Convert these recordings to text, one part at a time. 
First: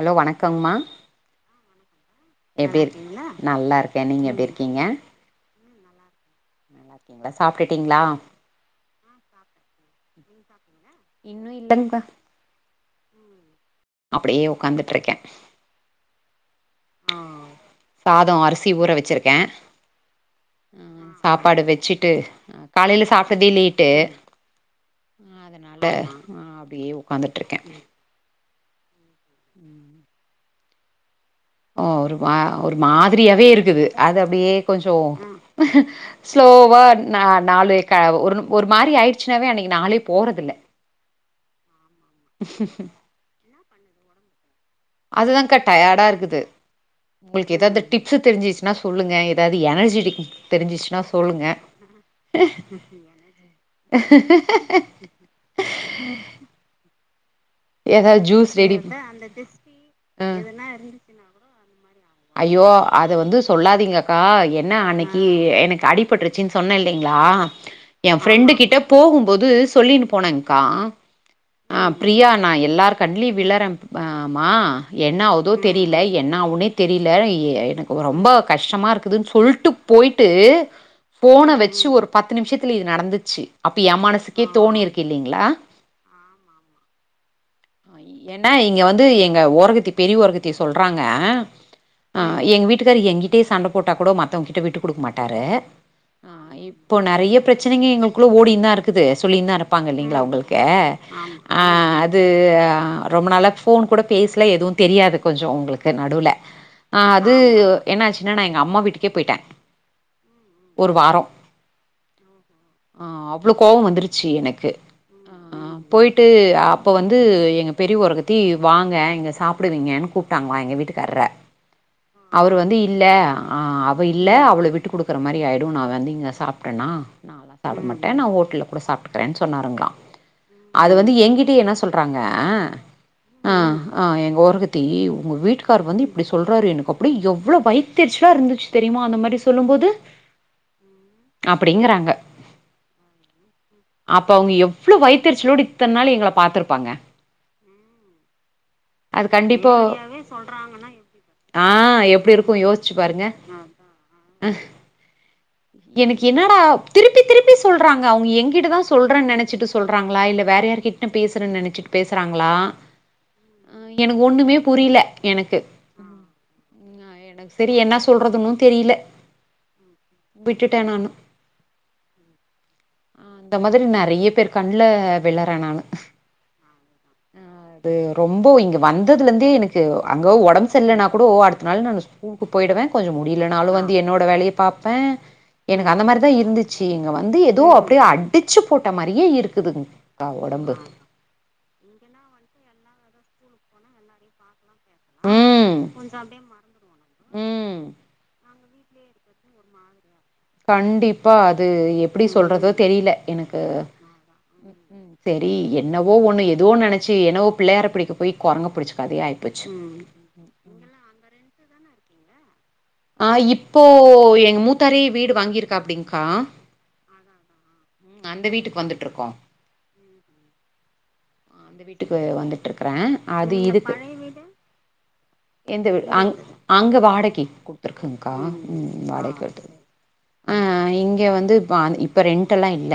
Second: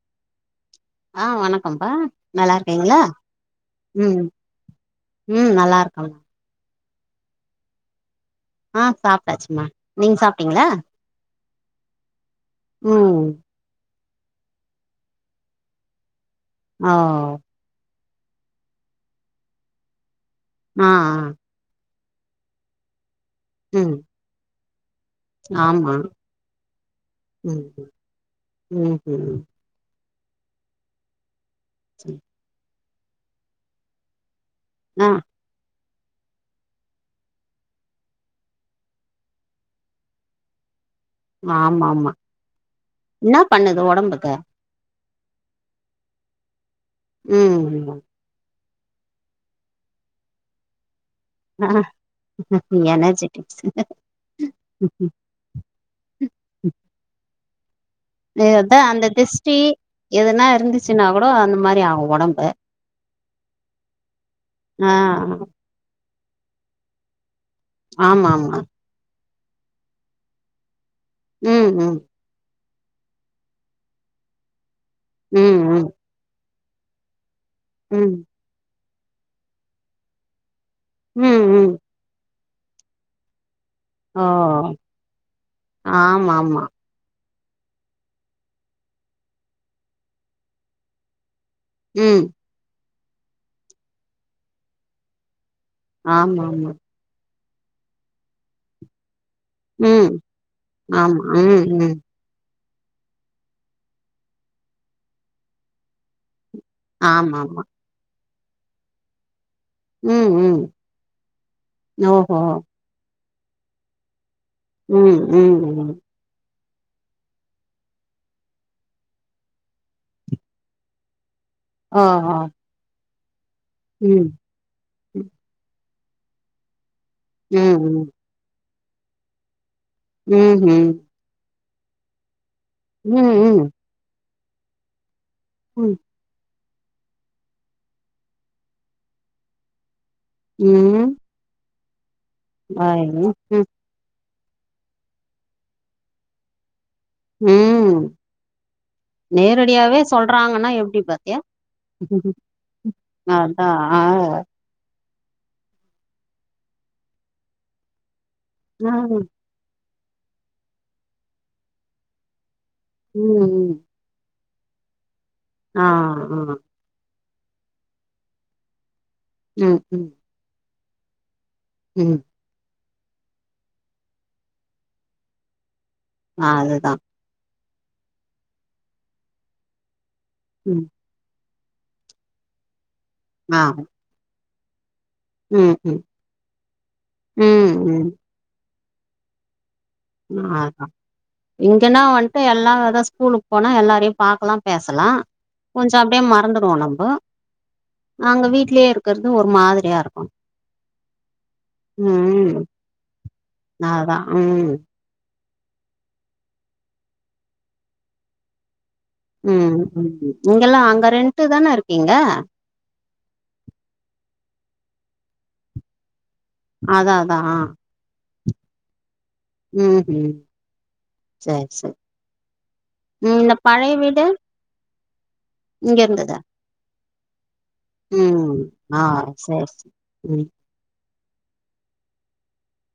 Hello வணக்கம்மா ஆ வணக்கம்ப்பா நல்லா இருக்கீங்ளா இருக் நல்லா இருக்கே ம் நீங்க எப்டி இருக்கீங்க ம் நல்லா இருக்கு நல்லா இருக்கீங்களா சாப்பிட்டுட்டீங்களா ஆ சாப்ட்டாச்சுமா நீங்க சாப்ட்டீங்களா இன்னு இல்லங்ப்ப உம் அப்டியே உக்காந்துட்டு இருக்க ஓ சாதோ அரிசி ஊற வச்சுருக்கே ஆ ஆ சாப்பாடு வச்சுட் ட்டு காலையில சாப்டதே லேட்டு ம் ஆ அதுனால ஆமா அப்டியே உக்காந்துட்டு இருக்கே உம் உம் ஓ ஒரு சரி மா ஒரு மாதிரியாவே இருக்குது அது அப்டியே கொஞ்சோ ஆ ஸ்லோவா ந நாலு ஒரு ஒரு மாரி ஆயிடுச்சுன்னாவே அன்னைக்கி நாளே போறதில ஆமா ஆமா என்னாப் பண்ணுது ஒடம்புக்கு அதுதான்கா டயர்டா இருக்குது உங்களுக்கு ஏதாவது ம் டிப்ஸ் தெரிஞ்சுச்சு சொல்லுங்க ஏதாவது எனர்ஜெடிக் தெரிஞ்சுச்சுன்னா சொல்லுங்க எனர்ஜெட்டிக்ஸ் ஏதது ஜூஸ் ரெடி அதா அந்த திஷ்டி ஆ எதுனா இருந்துச்சுன்னா கூட அந்த மாரி ஆகு ஒடம்பு ஐயோ அத வந்து சொல்லாதீங்க அக்கா என்ன ஆ அன்னைக்கி எனக்கு அ டி பட்டுருச்சின் சொன்ன இல்லைங்களா எ ஆமா பிரெண்டு ஆமா கிட்ட போகு போது சொல்லின்னு போனேங்கக்கா ம் ஆ ம் பிரியா நாயர் எல்லார் கண்லியும் விளர ஆமா என்னாவதோ ம் ம் தெரியல என்னவுனே தெரியல எனக்கு ம் ரொம்ப கஷ்டமா இருக்குதுன்னு சொல்ட்டு போயிட்டு ம் போன ம் வச்சு ஒரு பத் து நிமிஷத்துல இது நடந்துச்சு அப்ப ஓ எமானசுக்கே தோணி இருக்கு இல்லலைங்களா ஆமா ஆமா ஏன்னா இங்க வந்து எங்க ஓரகத்தி பெரிய ஓரகத்தி சொல்றாங்க ஆ ம் எங்க வீட்டுக்காரரு எங்க்கிட்டயே சண்ட போட்டா கூட மத்த வங்க கிட்ட விட்டு குடுக்க மாட்டாரு ஆ ஆமா ஆமா இப்போ நெறைய பிரச்சனைங்க எங்களுக்குள்ள ஓடினு தா இருக்குது சொல்லின்னு தா இருப்பாங்க ம் இல்லைங்களா உங்களுக்கு ஆமா ஆ ம் ம் அது ஆ ரொம்ப நாளா ஃபோன் கூட பேசல எதுவும் தெரியாது கொஞ்சம் அவங்களுக்கு நடுவுல ஆ அது ஆமா ஆமா என்ன ஆச்சுன்னா நா எங்க அம்மா வீட்டுக்கே போயிட்டே உம் உம் ஒரு வாரோ ஓ ஒ ஆ அவ்ளோ கோவம் வந்துருச்சு எனக்கு ம் ம் ம் போயிட்டு அப் போ வந்து எங்க பெரி ஓரகத்தி வாங்க எங்க சாப்பிடுவீங்கன்னு கூப்ட்டாங்களா எங்க வீட்டுக்காரர ஓஹோ அவரு வந்து இல்ல ஆ அவ ம் இல்ல அவள விட்டு குடுக்குற மாதிரி ஆயிடும் நா வந்து இங்க சாப்டன்னா நானலாம் சாப்பிட ம் மாட்டேன் நா ஹோட்டல கூட சாப்பிட்டுக்குறேன்ன சொன்னாருங்களா ம் அது ம் வந்து எங்கிட்ட என்ன சொல்றாங்க ம்ஹ்ம். ம் ஆ ம் ஆ எங்க ஒரு த்தி உங்க வீட்டு்கார் ம் வந்து இப்படி சொல் றாரு எனக்கு அப்படி எவ்ளோ வைத்தர்ச்சுலா இருந்துச்சு தெரியுமா அந்த மாதிரி சொல்லும் போது உம் அப்படிங்கறாங்க ஆ ம் ம் அப்ப அவங்க எவ்ளோ வைத்தரிச்சலோடு இத்தன நாள் எங்கள பாத்துருப்பாங்க உம் அது கண்டிப்பா நேரடியாவே சொல்றாங்கன்னா எப்படிப்ப ஏ பாரு ஆ எப்டி இருக்கு யோசிச்சு பாருங்க அதான் ஆ எனக்கு என்னடா திருப்பி திருப்பி சொல்றாங்க அவங்க எங்கிட்டதா ஆ சொல்றேன்னு நினைச்சிட்டு சொ சொல்காங்கள இல்ல வேறு யாருட்டனு பேசுறணன்னு நினச்சிட்டு பேசுறாங்களா உம் உம் புரியில ஆ ஆ எனக்கு சரி என்ன சொல்றதுனு தெரில ம் ம் விட்டுடே நானு ம் ஆ அந்த மாதிரி நறைய பேர் கண்ல விழறே நானு ஆ அதுதா அது ரொம்போ இங்க வந்ததுலந்தே எனக்கு அங்க ஒடம்பு ம் சர்லனா கூடோ அடுத் னாலு நானு ஸ்கூலுக்கு போயிடுவே கொஞ்சோ ஆ முடிலனாலு வந்து என்னோட வேலய பாப்பே ம் எனக்கு ம் அந்த மாரி தா இருந்துச்சு இங்க வந்து எதோ ம் அப்டே அடிச்சு போட்ட மாரியே இருக்குது அதா இங்கன்னா வன்ட்டு எல்லா எதா ஸ்கூலுக்கு போனா எல்லாரையு பாக்லா பேசலா ம் கொஞ்சோ அப்டே மறந்துரு ஒனக்கு ம் நாங்க வீட் ட்லே இருக்குறது ஒரு மாதிரியா இருக்கு கண்டிப்பா அது எப்டி ம் சொல்றதோ தெரில எனக்கு அதா ம் செரி என்னவோ ஒன்னு எதோ நெனச்சு என்னவோ பிள்ளையார பிடிக்க போயி கொரங்க புடிச்ச கதையா ஆயிப்போச்சு ம் ம் இங்கல்லா அங்க ரெண்ட்டு தான இருக்கீங்க ஆ இப்போ [unintelligible] வீடு வாங்கிருக்காப்புடிங்க்கா அதா அதான் அந்த வீட்டுக்கு வந்துட்ருக்கோ ம் ஹூம் சேர் அந்த சேர் வீட்டுக்கு வந்துட்ருக்குறே ம் அது இந்த இதுக்கு பழைய வீடு எந்த இங்க வீடு அங் இருந்ததா அங்க வாடைக்கு குடுத்துருக்கங் க்கா ஆ ம் வாடகைக் குடுத் சேரி சேரி ம் க வந்து இ இப்ப ரென்ட்டெல்லா இல்ல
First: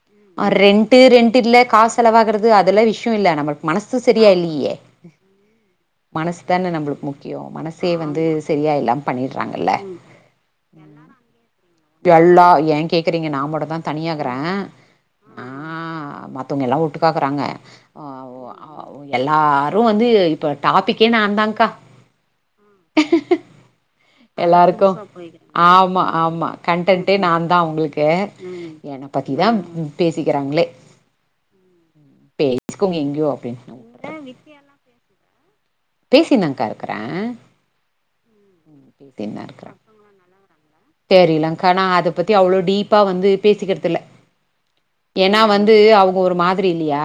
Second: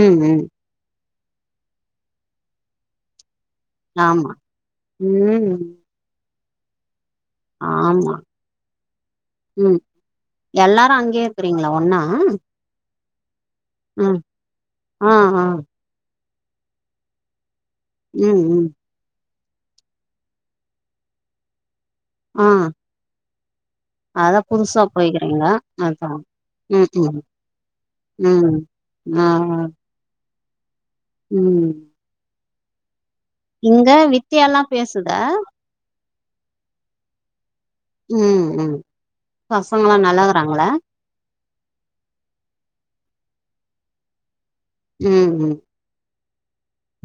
ம் ம் ரென்ட்டு ரென் இல்ல காஸ் செலவாகுறது அதெல்லா விஷ்யோ இல்ல நம்ம மனசு ஆமா செரியா இல்லியே ம் மனசு தான நம்ளுக்கு மு க்கியோ மனசே ஆமா வந்து சரியா இல்லாம பண்ணிர்றாங்கல்ல ம் எல்லாரு அங்கே இருக்றீங்ளா ஒன்னா எல்லா ஏ கேக்குறீங்க நா மட்டு தா தனியா ம் இக்குறே ஆ மத் தோங்க எல்லா ஒட்டுக்கா இக்குறாங்க அவு ம் ம் அவு எல்லா எல்லாரு வந்து இப்ப டாபிக்கே நா தாங் க்கா ஆ அதா புதுசா எல்லாருக்கு போய்க்கிறீங்களா ஆமா அதா ஆமா ம் கண்டன்ட்டே ம் நா தா அவுங்ளுக்கு ம் என்ன ஆ பத்திதா பே பேசிக்கிறாங்ளே ம் பேசிக்கோங்க இங் இங்க வித்தியா ல்லா பேசுதா பேசினு னாகா இருக்குறே ம் ம் பசங்கலா நல்லாக்குறாங்ளா தெரிலங் க்கா நா அத பத்தி அவ்ளோ டீப்பா வந்து பேசிக்கறது இல்ல ம் ஏனா ம் வந்து அவங்க ஒரு மாதிரி இல்லியா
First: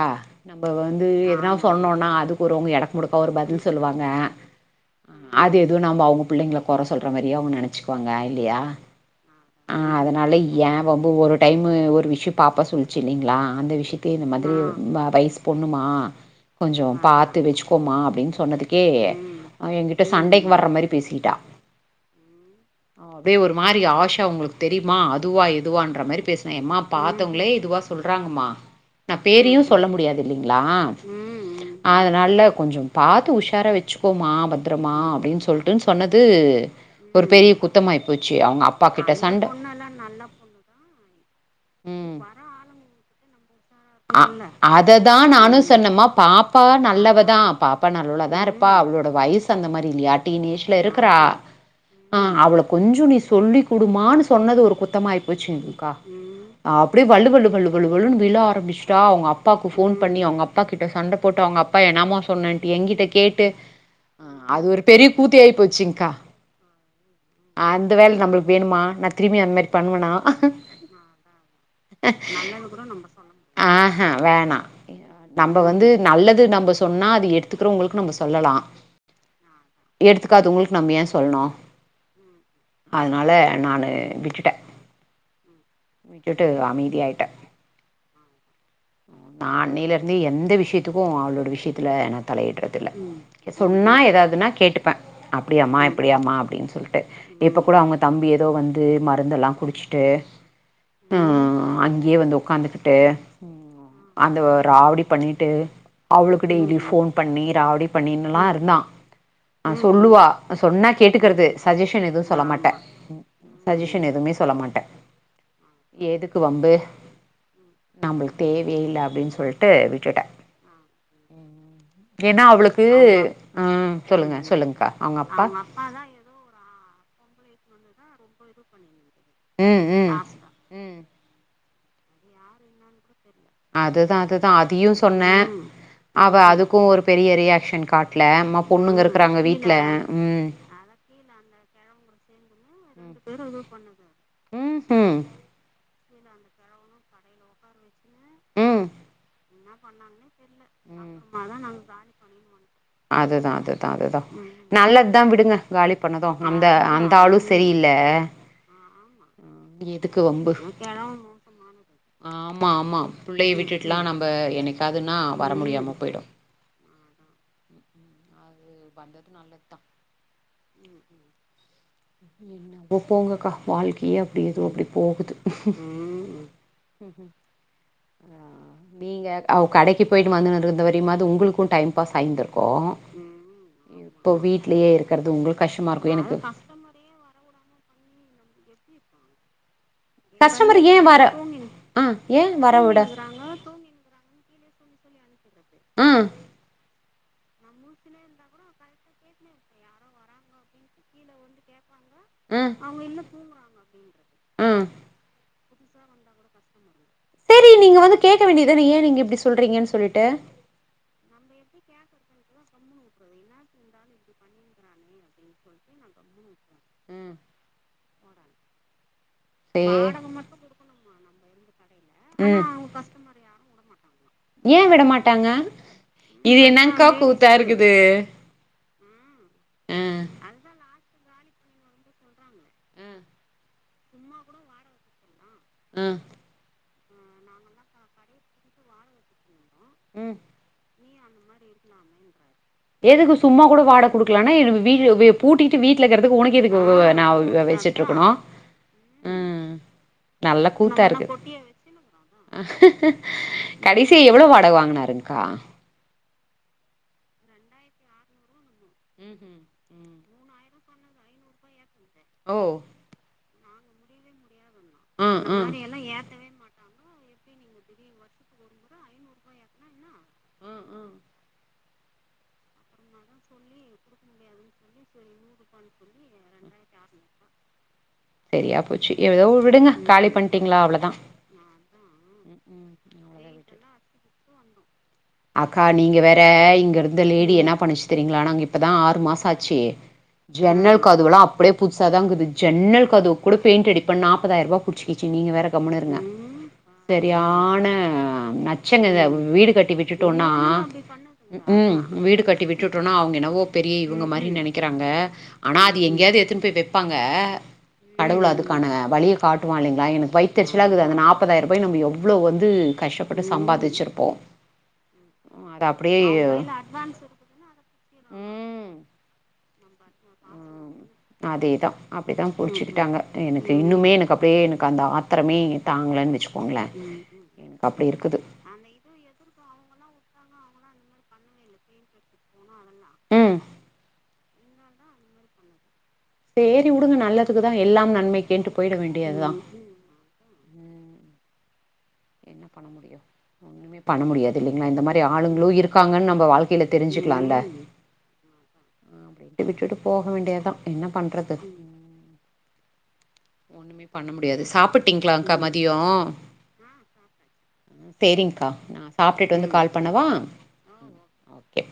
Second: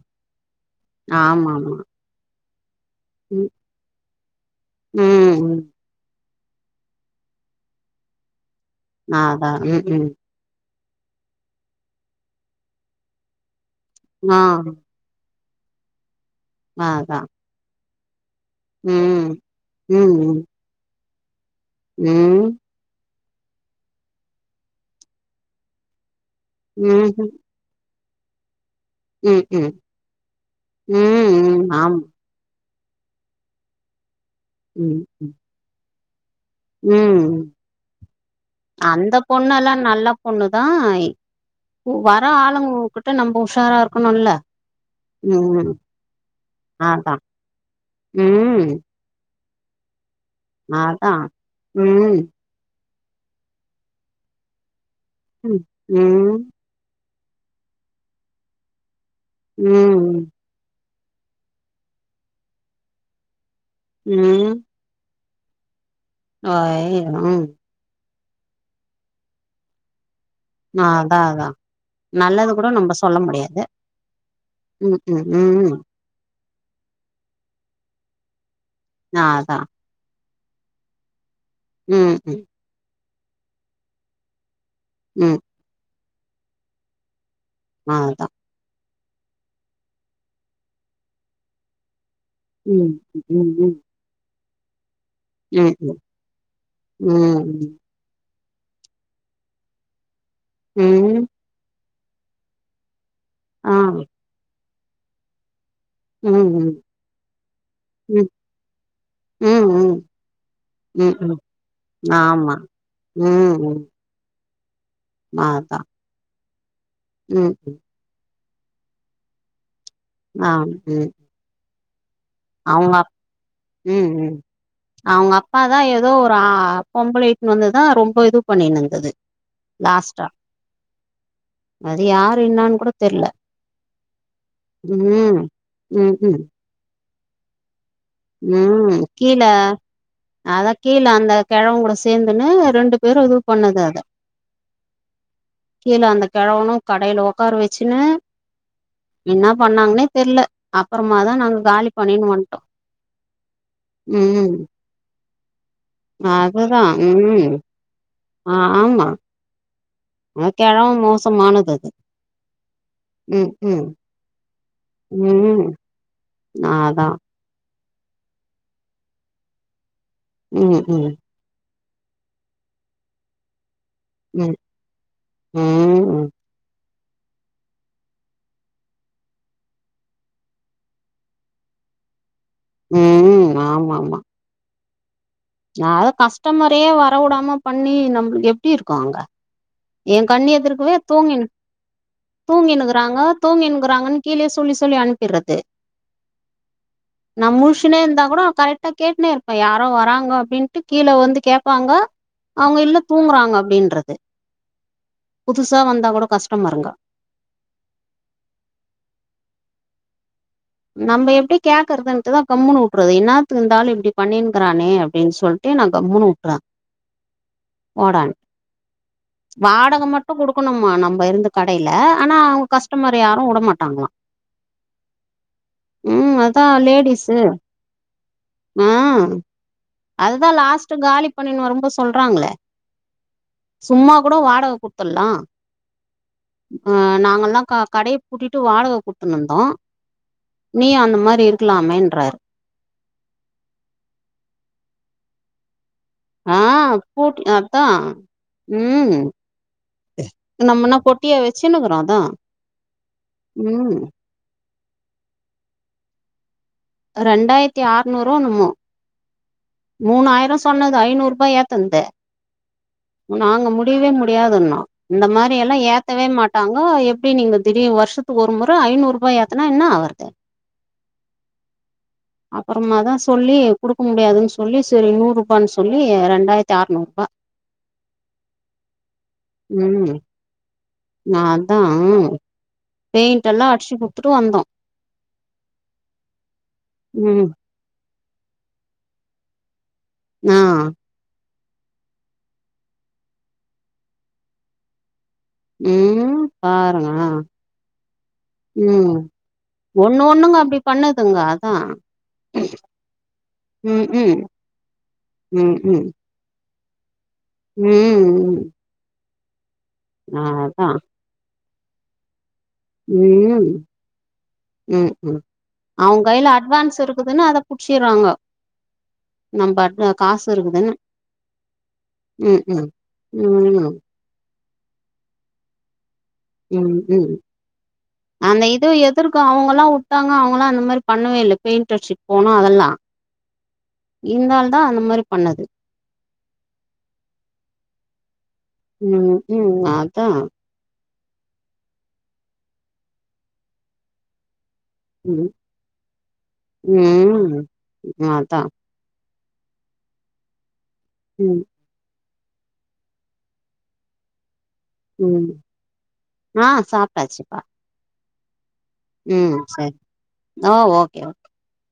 நம்ம வந்து எதனா ஆமா ஆமா சொன்னோனா அது ஒருவொங்க எடக்கு முடக்கா ஒரு ம் பதில் சொல்லுவாங்க ம் அது ம் எதுவு நம்ம அவங்க பிள்ளைங்கள கொற சொல்ற மாரியே அவங்க நெனைச்சுக்குவாங்க இல்லையா அதா ம் ம் அதனால ஏன் ரொம்ப ஒரு டைமு ஒரு விஷ்யோ பாப்பா சொல்லிச்சு இல்லைங்ளா அந்த விஷயத்த இந்த ஆ மாதிரி வய்சு பொண்ணுமா கொஞ்சோ அதா பாத்து வச்சுக்கோமா அப்டின்னு சொன்னதுக்கே ம் அவ என்ங்கிட்ட ம் ம் சண்டைக்கு வர்ற மாரி பேசிட்டா ம் அப்டே ஒரு மாரி ஆஷா உங்ளுக்கு தெரியுமா அதுவா எதுவான்ற மாரி பேஸ்னா எம்மா ம்ஹும் பாத்தவங்களே இதுவா சொல்றாங் ம்மா நா ம் பேரையு ம் சொல்ல முடியாது இல்லிங்ளா ம் ம் ஆமா அதனால கொஞ்சோ பாத்து உஷாரா வெச்சிக்கோமா பத்ரமா ம் ம் அப்டினு சொல்ட்டு இது ஒரு ம் பெரிய குத்தமாயி போ அந்த பொண்ணலா நல்ல பொண்ணு தா ம் வர ஆளுங்ககிட்ட நம் அததா நானு ம் சொன்னேம்மா பாப்பா அதா நல்லவதா பாப்பா நல்லவளா தா இருப்பா ம் அவளோட வயஸு அந்த மாரி இல்லயா டீன் ஏஜ்ல அதா இருக்குறா ம் அவுளுக்கு கொஞ்சோ நீ சொல்லி குடுமானு சொன்னது ஒரு குத்தமாயி ம் போச்சுங்க்கா ம் அப்டியே வள்ளுவள்ளுவள்ளுவள்ளு விழ ஆரம்பிச்டா அவங்க அப்பாக்கு ஃபோன் பண்ணி ம் அவங்க அப்பா கிட் சண்ட போட்டு அவங்க அப்பா என்னாம சொன்னன்ட்டு ஏகிட்ட கேட்டு அது ஒரு பெரிய [unintelligible] ஆயினும் நம்ளுக்கு வேனுமா நா திரும்பி அந்த மாரி பண்ணுவேனா அதா அதா நல்லது கூட நம்ப சொல்ல முடியாது ஆஹ வேணா ம் ம் நம்ப ம் வந்து நல்லது நம் ப சொன்னா அது எடுத்துக்கிறவங்களுக்கு நம்ப சொல்லலா ஆ அதா எடுத்துக்காதவங்களுக்கு நம்ம ஏ சொல்லனு ம் ம் அதனால நானு விட்டுட்டே ம் விட்டுட்டு அமைதி ஆயிட்டே ஆ அதா நா அன்னில இருந்தே எந்த விஷயத்துக்கு அவளோட விஷயத்துல தலையிடுறது இல்ல ம் ம் ம் சொன்னா எதாதுனா கேட்டு ப்பே அப்டியமா ம் இப்டியமா அப்டின்னு சொல்ட்டு ம் இப்ப ம் கூட அவங்க தம்பிய எதோ வந்து மருந்துலா குடிச்சிட்டு ம் அங்கயே வந்து ஒக்காந்துகிட்டு ஆ அந்த ராவுடி பண்ணிட்டு ம் அவுளுக்கு ம் டெய்லி ஃபோன் பண்ணி ராவுடி ம் பண்ணின்லா இருந்தா ம் ஆ சொல்லுவா சொன்னா ம் ம் ம் கேட்டுக்கறது சஜஷன் எதுவு சொல்ல ஆமா மாட்ட சஜஷன் எதுமே சொல்லமாட்டே நாதா க்கு வம்பு ம் ம் தேவயே இல்ல அப்டின்னு சொல் ஆ ம் ஏன்னா அவளுக்கு அவுங்க அப் ம் ம் சொல்லுங்க சொல்லுங்க்கா அவங்க அவுங்க அப்பா தா எதோ ஒரு ஆ பொம்பளைய இட்டுன்னு வந்துதா ரொம்ப இது பண்ணினுருந்தது ம் ம் லாஸ்ட்டா ம் அது யாரு என்னான் கூட தெர்ல அதுதா அதுதா அதையு சொன்னே ம் ம் அவ ம் அதுக்கு ஒரு பெரிய ரியாக்ஷன் காட் ம் கீழ ம் அதா கீழ அந்த கெழவெங்கூட சேந்துன்னு ரெண்டு பேரு எதோ பண்ணுது அத ம் ம் கீழ அந்த கெழவனு கடையில ஒக்கார வச்சின்னு ம் என்னா பண்ணாங்னே தெர்ல அப்பறமாதா நாங்க காலி பண்ணின்னு வன்ட்டோ அதுதா அதுதா அதுதா நல்லதுதா விடுங்க காலி பண்ணது அந்த அதுதா அந்த ஆளு ம் சரியில்ல ஆ ஆமா எதுக்கு அந்த வம்பு கெழவ மோசமானது அது ஆமா ஆமா ம் புள்ளைய ம் விட்டுட்லா நம்ப என்னைக்காதுன்னா வர முடியாம பொய்டு ஆ‌ ‌அதா நீங்க வந்தது நல்லத்தா ம் ம் என்னமோ போங்கக்கா வாழ்க்கையே அப்டி ம் எதோ அப்டி போகுது ம் ம் ஆ நீங்க அவ் கடைக்கு போயிட்டு வந்துன்னு இருந்த வரையுமாவ்து உங்களுக்கூ டைம் பாஸ் ஆயிந்துருக் ம் ம் ஆ இப்போ வீட்லயே இருக் நா அதா கஸ்டமரையே வர உடாம பண்ணி நம்ப்ளுக்கு எப்டி இருக்கூ அங்க ஏ கண்ணு கஸ்டமர் எதுர்க்கவே ஏ வர தூங்கினு ஆ ஏ வர விட தூங்கினுக்கிறாங்க தூங்கினுக்கிறாங்கன் கீழே சொல்லி சொல்லி அனுப்பிர்றது ஆ நா முழுச்சுன்னே இந்தா கூட கரெக்டா கேட்டுனே இருப்ப யாரோ வராங்கோ அப்டின்ட்டு கீழ வந்து கேப்பாங்க ம் அவங்க இல்ல தூங்குறாங்க அப்டின்றது ம் புதுசா வந்தா கூட கஸ்டமருங்க செரி நீங்க வந்து கேக்க வேண்டியதுதானே ஏ நீங்க இப்டி சொல்றீங்கன் சொல்லிட்டு நம்ப எப்படி கேக்குறதுன்ட்டுதா கம்முன்னு‌ உட்டுறது என்னாத்துக்கு இந்த ஆளு இப்டி பண்ணின்னுக்கிறானே அப்டின் சொல்லிட்டு நா கம்முன்னு உட்டுறே ம் போடான் சே வாடக மட்டு குடுக்கணுமா நம்ம இருந்த டையில ஆனா ம் அவுங்க கஸ்டமர் யாரூ உடமாட்டாங்ளா ஏ விட மாட்டாங்க ம் இது அதா என்னங்க்கா லேடிஸ்ஸு கூத்தா இருக்குது ஆ ஆ அதுதா லாஸ்ட்டு காலி பண்ணின்னு வரும்போத் சொல்றாங்ளே சும்மா கூட வாடக குடுத்துட்லா ம் ஆ நாங்கள்லா க கடைய பூட்டிட்டு வாடக குத்துன்னுந்தோ ம் நீயு அந்த மார் ரி இருக்கலாமேன்றார் எதுக்கு சும்மா கூட வாடக குடுக்கலான்னா [unintelligible] வெ பூட்டிட்டு வீட் லக்கிறதுக்கு ஆ உனக்கு எதுக்கு நாவ் பூட்டி அதா வச்சுட்ருக்கணூ ம் ம் நல்ல நம்மனா கூத்தாருக்கு பொட்டியா வச்சுன்னுக்குறோ அதா ம் கடைசியா எவ்ள கட வாங்குனாருங்க்கா ரெண்டாயிர்த்தி ஆற்நூறோ என்னுமோ ம்ஹும் மூணாயிரோ சொன்னது ஐநூறூபா ஏத்தந்து ஓ நாங்க முடியவே முடியாதுன்னோ இந்த ம் ம் மாரியெல்லா ஏத்தவே மாட்டாங்கோ எப் டி நீங்க திடீர் வருஷத்துக் ஒரு முற ஐநூறூபா ஏத்துனா என்ன ஆவற்து ம் ம் அப்புறமா அந் தா மார்லா சொல்லி குடுக்க குடுக் முடியாதுன்னு முடியாதுன் சொல்லி சரி செரி நூரூபான்னு நூறூபான் சொல்லி ரெண்டாயிரத்தி ரெண்டாயிர்த்தி அறநூரூபா ஆற்நூறு செரியா போச்சி ஏதோ விடுங்க காலி பண்ட்டீங்ளா அவ்ள நாந்தா பெயிண்டெல்லா அட்ச்சி குத்துட்டு வந்தோ அக்கா நீங்க வேற இங்கருந்த ம் லேடி என்ன பண்ணிச்சு தெரியூங்ளா நாங்க இப்பதா ஆறு மாசோ ஆச்சு ஆ ஜன்னல் கதவுலா அப்டே புதுசா தாங்குது ஜென்னல் கதவ் கூட பெயிண்ட் அடிப்பேன் நாப்பதாயிற்ரூபா புடிச் கீச்சி நீங்க வேற கம்முனுருங்க ம் பாருங்க செரியான ம் நச்சுனுத வீடு கட்டி விட்டுட் ஒண்ணு டோனா ஒண்ணுங்க அப்டி பண்ணுதுங்க அதா ம் வீடு கட்டி விட்டுட்டோனா அவுங்கென்னவோ பெரிய ம் இவுங்க ம் மாரி நெனைக்குறாங்க ம் ஆனா அது ம் எங்கேயாவ்து எடுத்துன் போய் வெப்பாங்க கடவுள் ம் அதுக்கான வழிய வாளுங்ளா எனக்கு அதா வயித்தெரிச்சலாக்குது அந்த நாப்பதாயிரூபாய நம்ம எவ்ளோ வந் து கஷ்டப்பட்டு சம்பாதிச்சிருப்போ அது அப்டியே அவுங் கையில அட்வான்ஸ் இருக்குதுனு அத புடிச்சுர்றாங்கோ அத ம் நம்பட்ன காசு இருக்குதுன் ம் அதேதா அப்டிதா புடிச்சுக்கிட்டாங்க எனக்கு ம் இன்னுமே எனக்கு அப்டியே எனக் க அந்த ஆத்தரமே தாங்ளனு ம் ம் அந்த இது எதுர்க்கு அவுங்கல்லா தாங்க அவுங்களாம் இந்த மேரி பண்ணவே இல்ல பெயிண்ட் அடிச்சுட்டு போனும் அதெல்லா ம் இதுனால தா அந்த மாரி பண்ணது சேரி வுடுங்க நல்லதுக்குதா எல்லாம் நன்மைகேன்ட்டு போயிட ம் வேண்டியதுதா ம் அதா ஒண்ணுமே பண்ண முடியாது இல்லைங்ளா இந்த மாரி ம் ஆளுங்களும் இருக்காங்கன்னு நம்ம வாழ்க்கையில தெரிஞ்சுக்கலால த விட்டுட்டு போக வேண்டியத்தா என்ன பண்றது ஒண்ணுமே பண்ண முடியாது ம் சாப்புட்டீங்களாகா மதியோ ஆ சாப்ட்டாச்சுப்பா சேரிங்கா நா சாப்ட்டுட்டு ம் வந்து கால் சரி பண்ணவா ஓ ஓகே ஓகே